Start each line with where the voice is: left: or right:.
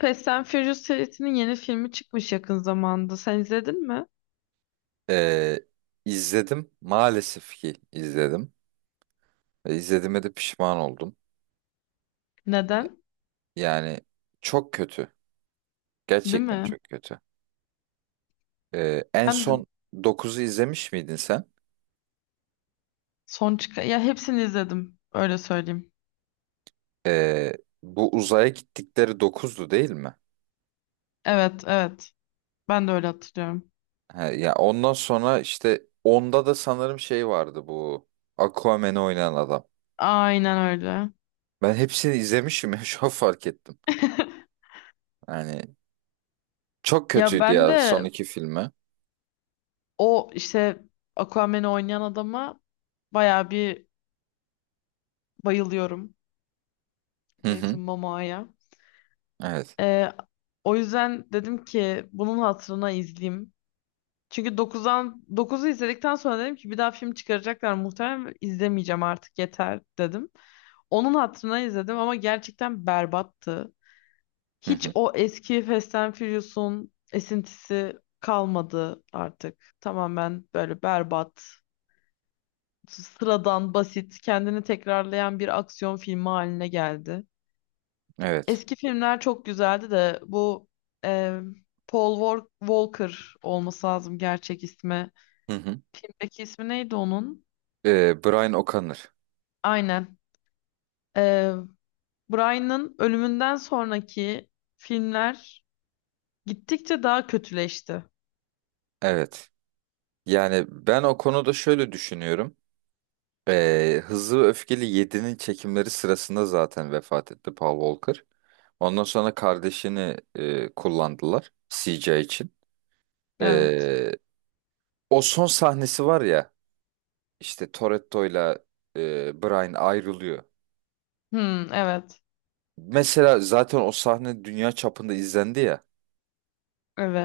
left: Fast and Furious serisinin yeni filmi çıkmış yakın zamanda. Sen izledin mi?
right: Ee, izledim. Maalesef ki izledim. Ve izlediğime de pişman oldum.
left: Neden?
right: Yani çok kötü.
left: Değil
right: Gerçekten
left: mi?
right: çok kötü. En
left: Ben de
right: son dokuzu izlemiş miydin sen?
left: son çıkan... Ya hepsini izledim. Öyle söyleyeyim.
right: Ee, Bu uzaya gittikleri dokuzdu değil mi?
left: Evet, evet. Ben de öyle hatırlıyorum.
right: Ha, ya ondan sonra işte onda da sanırım şey vardı bu. Aquaman'ı oynayan adam.
left: Aynen öyle.
right: Ben hepsini izlemişim ya şu an fark ettim. Yani çok
left: Ya
right: kötüydü
left: ben
right: ya son
left: de
right: iki filmi.
left: o işte Aquaman'i oynayan adama bayağı bir bayılıyorum.
right: Hı hı.
left: Jason Momoa'ya.
right: Evet.
left: Ee, O yüzden dedim ki bunun hatırına izleyeyim. Çünkü 9'dan dokuzu izledikten sonra dedim ki bir daha film çıkaracaklar muhtemelen izlemeyeceğim artık yeter dedim. Onun hatırına izledim ama gerçekten berbattı.
right: Hı
left: Hiç
right: hı.
left: o eski Fast and Furious'un esintisi kalmadı artık. Tamamen böyle berbat, sıradan, basit, kendini tekrarlayan bir aksiyon filmi haline geldi.
right: Evet.
left: Eski filmler çok güzeldi de bu e, Paul Walker olması lazım gerçek ismi.
right: Hı hı.
left: Filmdeki ismi neydi onun?
right: Brian O'Connor.
left: Aynen. Ee, Brian'ın ölümünden sonraki filmler gittikçe daha kötüleşti.
right: Evet. Yani ben o konuda şöyle düşünüyorum. Hızlı ve Öfkeli 7'nin çekimleri sırasında zaten vefat etti Paul Walker. Ondan sonra kardeşini kullandılar CJ için.
left: Evet.
right: Ee, O son sahnesi var ya işte Toretto'yla Brian ayrılıyor.
left: Hmm, evet.
right: Mesela zaten o sahne dünya çapında izlendi ya.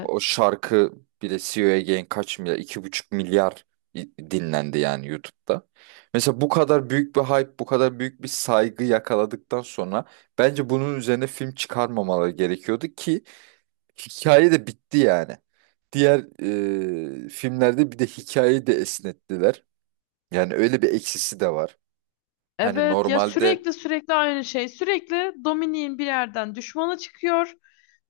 right: O şarkı bile CEO Again kaç milyar? 2,5 milyar dinlendi yani YouTube'da. Mesela bu kadar büyük bir hype, bu kadar büyük bir saygı yakaladıktan sonra bence bunun üzerine film çıkarmamaları gerekiyordu ki hikaye de bitti yani. Diğer filmlerde bir de hikayeyi de esnettiler. Yani öyle bir eksisi de var. Hani
left: Evet ya
right: normalde,
left: sürekli aynı şey. Sürekli Dominik'in bir yerden düşmanı çıkıyor.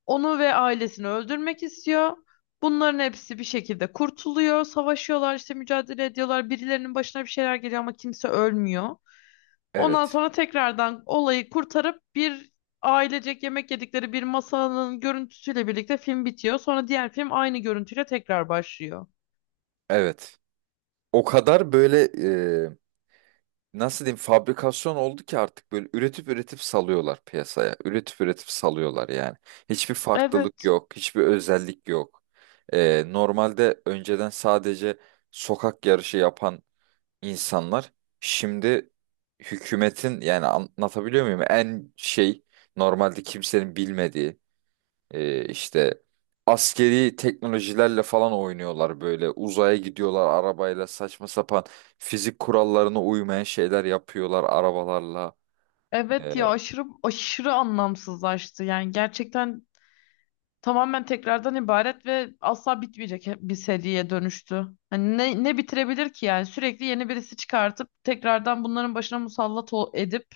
left: Onu ve ailesini öldürmek istiyor. Bunların hepsi bir şekilde kurtuluyor. Savaşıyorlar işte mücadele ediyorlar. Birilerinin başına bir şeyler geliyor ama kimse ölmüyor. Ondan
right: evet,
left: sonra tekrardan olayı kurtarıp bir ailecek yemek yedikleri bir masanın görüntüsüyle birlikte film bitiyor. Sonra diğer film aynı görüntüyle tekrar başlıyor.
right: evet. O kadar böyle nasıl diyeyim fabrikasyon oldu ki artık böyle üretip üretip salıyorlar piyasaya. Üretip üretip salıyorlar yani. Hiçbir farklılık
left: Evet,
right: yok, hiçbir özellik yok. Normalde önceden sadece sokak yarışı yapan insanlar şimdi hükümetin, yani anlatabiliyor muyum? En şey, normalde kimsenin bilmediği işte askeri teknolojilerle falan oynuyorlar böyle. Uzaya gidiyorlar arabayla, saçma sapan fizik kurallarına uymayan şeyler yapıyorlar arabalarla.
left: evet
right: Ee,
left: ya aşırı aşırı anlamsızlaştı. Yani gerçekten tamamen tekrardan ibaret ve asla bitmeyecek bir seriye dönüştü. Hani ne bitirebilir ki yani sürekli yeni birisi çıkartıp tekrardan bunların başına musallat edip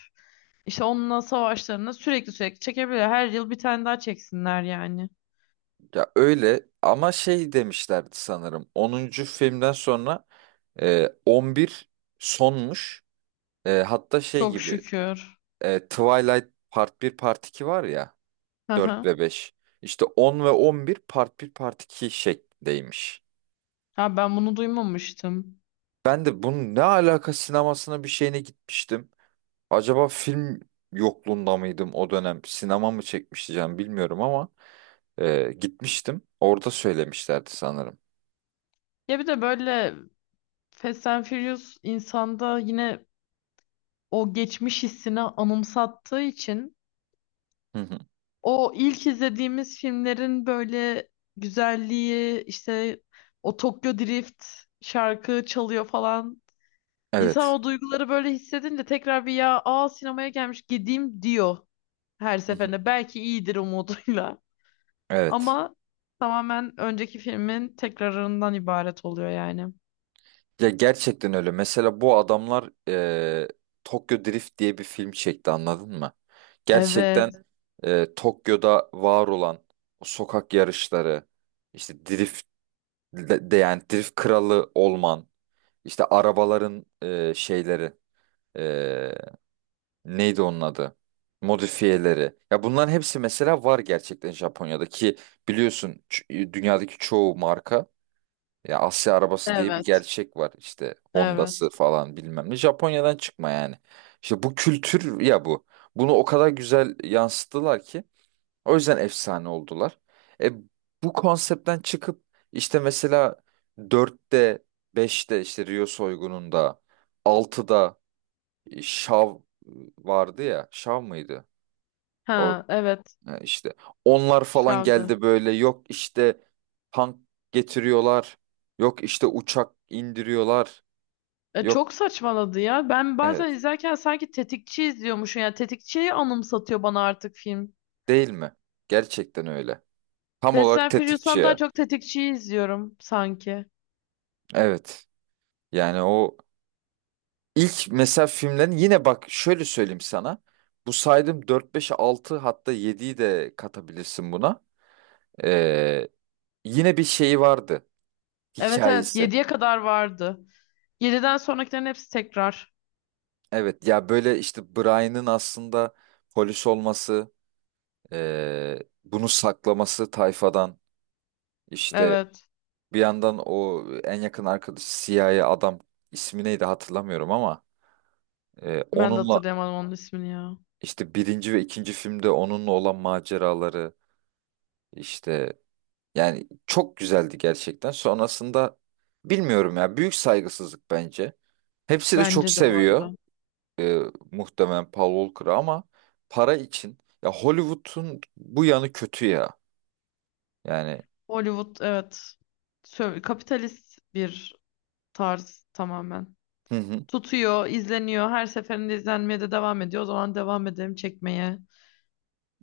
left: işte onunla savaşlarını sürekli çekebilir. Her yıl bir tane daha çeksinler yani.
right: Ya öyle ama şey demişlerdi sanırım. 10. filmden sonra 11 sonmuş. Hatta şey
left: Çok
right: gibi
left: şükür.
right: Twilight Part bir, Part 2 var ya,
left: Hı
right: 4
left: hı.
right: ve beş. İşte 10 ve 11 Part bir Part 2 şeklindeymiş.
left: Ha ben bunu duymamıştım.
right: Ben de bunun ne alaka sinemasına bir şeyine gitmiştim. Acaba film yokluğunda mıydım o dönem? Sinema mı çekmişti canım, bilmiyorum ama gitmiştim. Orada söylemişlerdi sanırım.
left: Ya bir de böyle Fast and Furious insanda yine o geçmiş hissini anımsattığı için
right: Hı hı.
left: o ilk izlediğimiz filmlerin böyle güzelliği işte o Tokyo Drift şarkı çalıyor falan. İnsan
right: Evet.
left: o duyguları böyle hissedince tekrar bir ya aa sinemaya gelmiş gideyim diyor her
right: Hı hı.
left: seferinde. Belki iyidir umuduyla
right: Evet.
left: ama tamamen önceki filmin tekrarından ibaret oluyor yani.
right: Ya gerçekten öyle. Mesela bu adamlar Tokyo Drift diye bir film çekti, anladın mı? Gerçekten
left: Evet,
right: Tokyo'da var olan o sokak yarışları, işte drift, yani drift kralı olman. İşte arabaların şeyleri, e, neydi onun adı? Modifiyeleri. Ya bunların hepsi mesela var gerçekten Japonya'da ki biliyorsun, dünyadaki çoğu marka, ya Asya arabası diye bir
left: evet,
right: gerçek var işte, Honda'sı
left: evet.
right: falan bilmem ne Japonya'dan çıkma yani. İşte bu kültür ya bu. Bunu o kadar güzel yansıttılar ki o yüzden efsane oldular. E, Bu konseptten çıkıp işte mesela dörtte, beşte işte Rio soygununda, altıda Şav vardı ya. Şav mıydı? O
left: Ha, evet.
right: işte onlar falan
left: Şavdı.
right: geldi böyle, yok işte tank getiriyorlar. Yok işte uçak indiriyorlar. Yok,
left: Çok saçmaladı ya. Ben bazen
right: evet,
left: izlerken sanki tetikçi izliyormuşum. Yani tetikçiyi anımsatıyor bana artık film.
right: değil mi? Gerçekten öyle. Tam
left: Fast
right: olarak
left: and
right: tetikçi
left: Furious'tan daha
right: ya.
left: çok tetikçiyi izliyorum sanki.
right: Evet. Yani o İlk mesela filmlerin, yine bak şöyle söyleyeyim sana. Bu saydığım dört, beş, altı, hatta 7'yi de katabilirsin buna. Ee, Yine bir şeyi vardı.
left: Evet, evet,
right: Hikayesi.
left: yediye kadar vardı. Yediden sonrakilerin hepsi tekrar.
right: Evet ya, böyle işte Brian'ın aslında polis olması, ee, bunu saklaması tayfadan. İşte
left: Evet.
right: bir yandan o en yakın arkadaşı siyahi adam, ismi neydi hatırlamıyorum ama,
left: Ben de
right: onunla
left: hatırlayamadım onun ismini ya.
right: işte birinci ve ikinci filmde onunla olan maceraları işte. Yani çok güzeldi gerçekten. Sonrasında bilmiyorum ya, büyük saygısızlık bence. Hepsi de çok
left: Bence de bu arada.
right: seviyor e, muhtemelen Paul Walker'ı ama para için, ya Hollywood'un bu yanı kötü ya. Yani,
left: Hollywood, evet. Kapitalist bir tarz tamamen.
right: hı hı,
left: Tutuyor, izleniyor. Her seferinde izlenmeye de devam ediyor. O zaman devam edelim çekmeye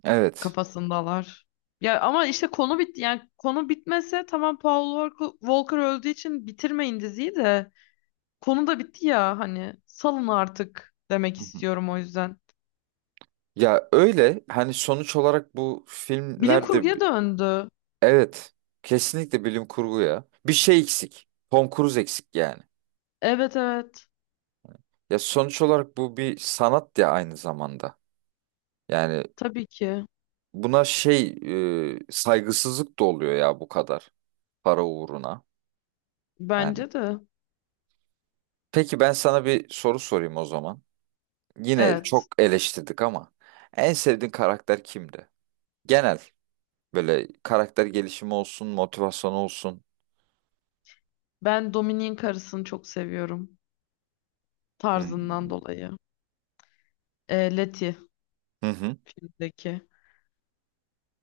right: evet.
left: kafasındalar. Ya ama işte konu bitti. Yani konu bitmese tamam, Paul Walker öldüğü için bitirmeyin diziyi de. Konu da bitti ya, hani salın artık demek
right: Hı hı.
left: istiyorum o yüzden.
right: Ya öyle, hani sonuç olarak bu
left: Bilim
right: filmlerde
left: kurguya döndü.
right: evet, kesinlikle bilim kurgu ya. Bir şey eksik. Tom Cruise eksik yani.
left: Evet, evet.
right: Ya sonuç olarak bu bir sanat ya aynı zamanda. Yani
left: Tabii ki.
right: buna şey, saygısızlık da oluyor ya, bu kadar para uğruna. Yani.
left: Bence de.
right: Peki ben sana bir soru sorayım o zaman. Yine çok
left: Evet.
right: eleştirdik ama en sevdiğin karakter kimdi? Genel böyle, karakter gelişimi olsun, motivasyon olsun.
left: Ben Dominik'in karısını çok seviyorum. Tarzından
right: Hmm.
left: dolayı. Letty
right: Hı hı.
left: filmdeki.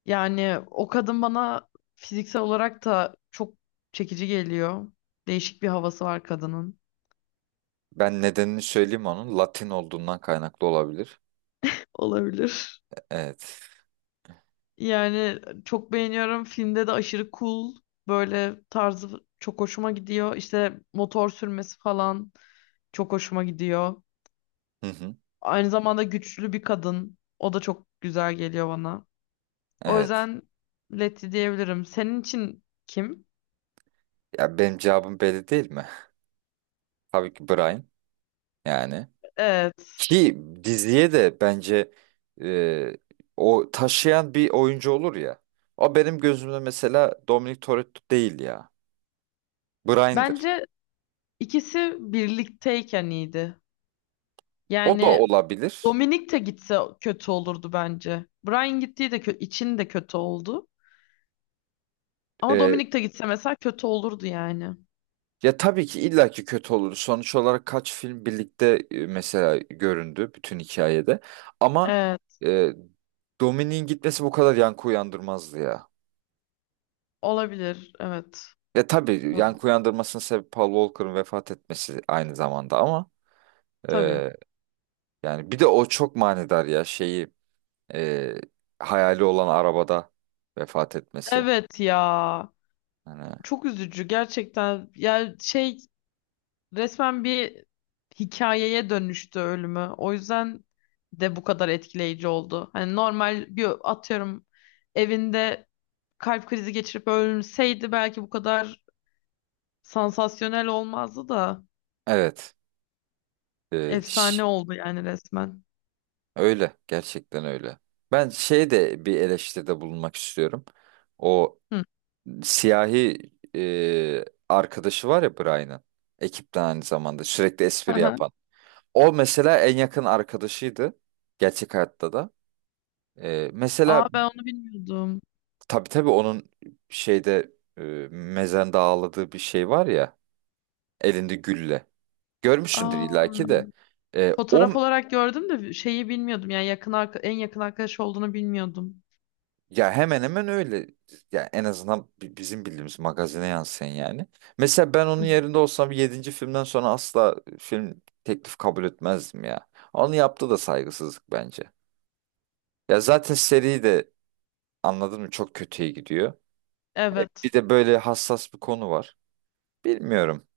left: Yani o kadın bana fiziksel olarak da çok çekici geliyor. Değişik bir havası var kadının.
right: Ben nedenini söyleyeyim onun. Latin olduğundan kaynaklı olabilir.
left: Olabilir.
right: Evet.
left: Yani çok beğeniyorum. Filmde de aşırı cool. Böyle tarzı çok hoşuma gidiyor. İşte motor sürmesi falan çok hoşuma gidiyor.
right: Hı hı.
left: Aynı zamanda güçlü bir kadın. O da çok güzel geliyor bana. O
right: Evet.
left: yüzden Letty diyebilirim. Senin için kim?
right: Ya benim cevabım belli değil mi? Tabii ki Brian yani.
left: Evet.
right: Ki diziye de bence e, o taşıyan bir oyuncu olur ya. O benim gözümde mesela Dominic Toretto değil ya. Brian'dır.
left: Bence ikisi birlikteyken iyiydi.
right: O da
left: Yani
right: olabilir.
left: Dominik de gitse kötü olurdu bence. Brian gittiği de için de kötü oldu. Ama
right: E,
left: Dominik de gitse mesela kötü olurdu yani.
right: Ya tabii ki illaki kötü olur. Sonuç olarak kaç film birlikte mesela göründü bütün hikayede. Ama
left: Evet,
right: e, Dominic'in gitmesi bu kadar yankı uyandırmazdı ya.
left: olabilir. Evet.
right: Ya tabii
left: Olabilir.
right: yankı uyandırmasının sebebi Paul Walker'ın vefat etmesi aynı zamanda ama,
left: Tabii.
right: e, yani bir de o çok manidar ya, şeyi, e, hayali olan arabada vefat etmesi.
left: Evet ya.
right: Hani
left: Çok üzücü gerçekten. Yani şey, resmen bir hikayeye dönüştü ölümü. O yüzden de bu kadar etkileyici oldu. Hani normal bir atıyorum evinde kalp krizi geçirip ölseydi belki bu kadar sansasyonel olmazdı da.
right: evet, e,
left: Efsane
right: şş,
left: oldu yani resmen.
right: öyle gerçekten öyle. Ben şey de bir eleştiride bulunmak istiyorum. O
left: Hı.
right: siyahi arkadaşı var ya Brian'ın, ekipten aynı zamanda sürekli
left: Hı
right: espri
left: hı.
right: yapan. O mesela en yakın arkadaşıydı gerçek hayatta da. Mesela
left: Aa, ben onu bilmiyordum.
right: tabii tabii, onun şeyde, e, mezende ağladığı bir şey var ya. Elinde gülle. Görmüşsündür
left: Aa,
right: illaki de. O
left: fotoğraf olarak gördüm de şeyi bilmiyordum. Yani yakın en yakın arkadaş olduğunu bilmiyordum.
right: ya hemen hemen öyle. Ya en azından bizim bildiğimiz magazine yansıyan yani. Mesela ben onun
left: Hı.
right: yerinde olsam yedinci filmden sonra asla film teklif kabul etmezdim ya. Onu yaptı da, saygısızlık bence. Ya zaten seri de, anladın mı, çok kötüye gidiyor.
left: Evet.
right: Bir de böyle hassas bir konu var. Bilmiyorum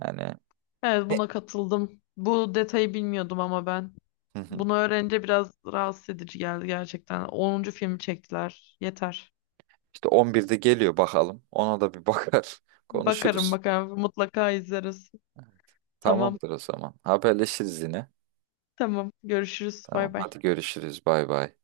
right: yani.
left: Evet,
right: Ne-
left: buna katıldım. Bu detayı bilmiyordum ama ben.
right: Hı hı.
left: Bunu öğrenince biraz rahatsız edici geldi gerçekten. Onuncu filmi çektiler. Yeter.
right: İşte 11'de geliyor bakalım. Ona da bir bakar.
left: Bakarım,
right: Konuşuruz.
left: bakarım. Mutlaka izleriz. Tamam.
right: Tamamdır o zaman. Haberleşiriz yine.
left: Tamam. Görüşürüz.
right: Tamam,
left: Bay bay.
right: hadi görüşürüz, bay bay.